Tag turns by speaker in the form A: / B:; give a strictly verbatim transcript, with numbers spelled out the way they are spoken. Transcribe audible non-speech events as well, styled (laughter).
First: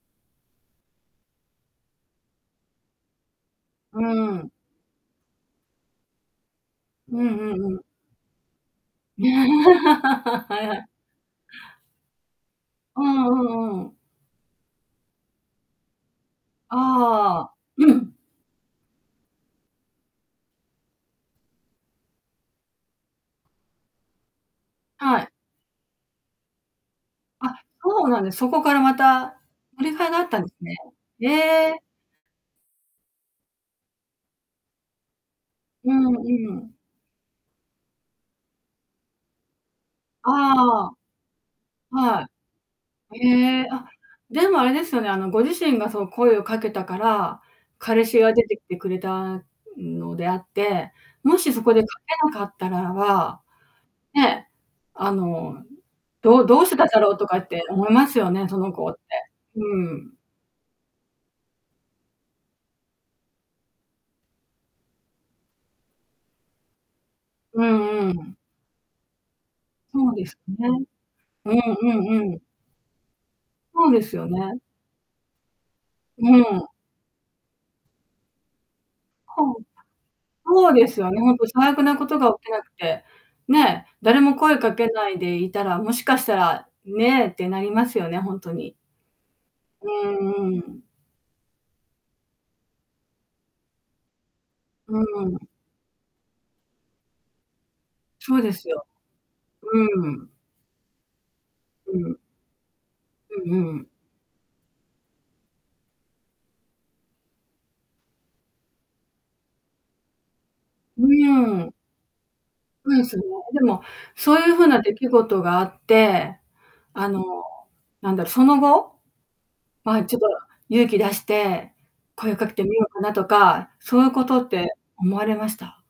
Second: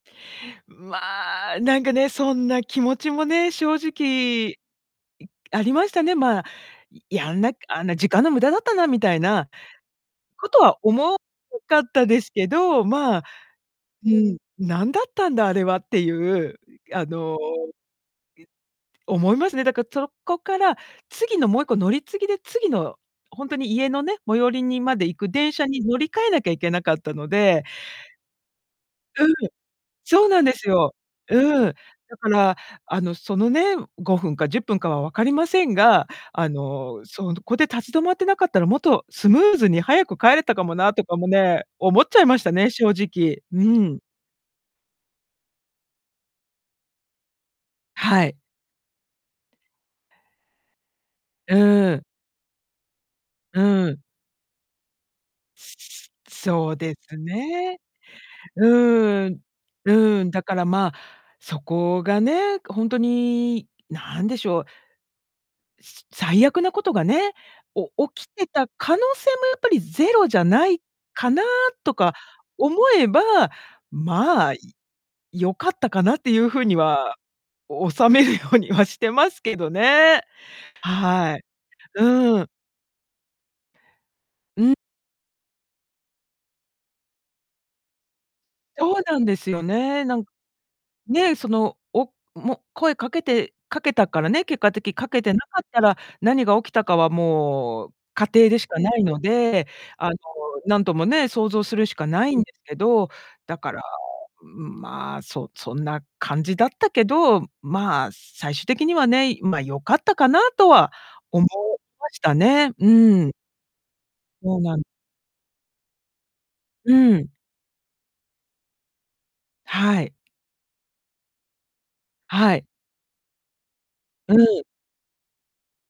A: ま、なんかね、そんな気持ちもね、正
B: う
A: 直、
B: ん。
A: いありましたね。ま、い
B: う
A: や
B: ん
A: んな
B: う
A: く
B: んうん。
A: あんな時間の無駄だったな、みたいな、
B: (chuckles)
A: こと
B: はいは
A: は
B: い。
A: 思ううかったですけど。
B: う
A: ま、
B: んうんうん。
A: うん「何だったんだあれは」っていう、いあの、ぎ
B: ああ。
A: ゅ
B: (clears throat)
A: 思いますね。だか、そこから次のもういっこ乗り継ぎで、次の、ほんとに家のね、最寄りにまで行
B: は
A: く
B: い。
A: 電車に、乗り換えなきゃいけなかったの
B: あ、
A: で
B: そう、なんでそこからま
A: うん。
B: た、乗り換えがあ
A: そ
B: っ
A: う
B: た
A: な
B: ん
A: ん
B: で
A: で
B: す
A: す
B: ね。
A: よ。
B: へ
A: うん。
B: え。
A: だからあの、そのね、ごふんかじゅっぷんかは分かりません
B: う
A: が、
B: ん
A: あ
B: うん。
A: の、そんこで立ち止まってなかったら、もっとスムーズに早く帰れたかも
B: あ
A: なとかもね、
B: あ、
A: 思っちゃい
B: は
A: ましたね、正
B: い。
A: 直。
B: へ
A: う
B: え、あ、
A: ん。
B: でもあれですよね、あの、ご自身がその声をかけたから、彼氏
A: は
B: が
A: い。
B: 出てきてくれたのであって、もしそこでか
A: うん。
B: けなかったらば、
A: うん。
B: ね、あの、
A: すすす
B: どどうし
A: そ
B: て
A: う
B: たん
A: で
B: だろう
A: す
B: とかって
A: ね。
B: 思いますよね、その子って。
A: うん。
B: うーん。
A: うん。だから、ま、そこがね、くほんとに何でしょう。す最悪なことがね、
B: う
A: お
B: んう
A: 起き
B: ん。
A: てた可能性も、やっぱり
B: そ
A: ゼ
B: うで
A: ロ
B: す
A: じゃ
B: ね。
A: ないかな
B: うんう
A: とか
B: んうん。
A: 思えば、
B: そうですよ
A: ま、い
B: ね。
A: 良かったかなって
B: う
A: いう風
B: ん。
A: には、収めるようにはしてます
B: ほ
A: け
B: ん
A: どね。
B: ほうですよね。ほん
A: は
B: と
A: い。
B: 最悪なことが
A: う
B: 起
A: ん。
B: きなくて、ね、誰も声
A: う
B: か
A: ん。
B: けないでいたら、もしかしたら、ね、ってなりますよね、ほんとに。
A: そうなんですよ
B: う
A: ね。なんか
B: ん、うん。
A: ね、その、おも声掛けて掛けたからね、結果的
B: う
A: 掛けて
B: ん。
A: なかったら、何が起きたかはもう、仮
B: そう
A: 定
B: で
A: でし
B: す
A: か
B: よ。
A: ないので、
B: う
A: あの、
B: ん。
A: なんともね、想像するし
B: う
A: か
B: ん。
A: ないんですけど。
B: う
A: だ
B: ん
A: か
B: う
A: ら、
B: ん。
A: うん、ま、そ-そんな感じだったけど、ま、最終的にはね、いま、良かったかなとは
B: う
A: 思い
B: ん。
A: ましたね。
B: ほえす
A: う
B: ね。
A: ん。
B: でも、そういう
A: そう
B: 風
A: な
B: な
A: ん
B: 出来事があって、
A: う
B: あの、
A: ん。
B: なんだろ、その後、
A: は
B: ま、
A: い。
B: ちょっと勇気出して、声をかけ
A: は
B: て
A: い。
B: みようかなとか、そういうこ
A: う
B: とっ
A: ん。
B: て思われました？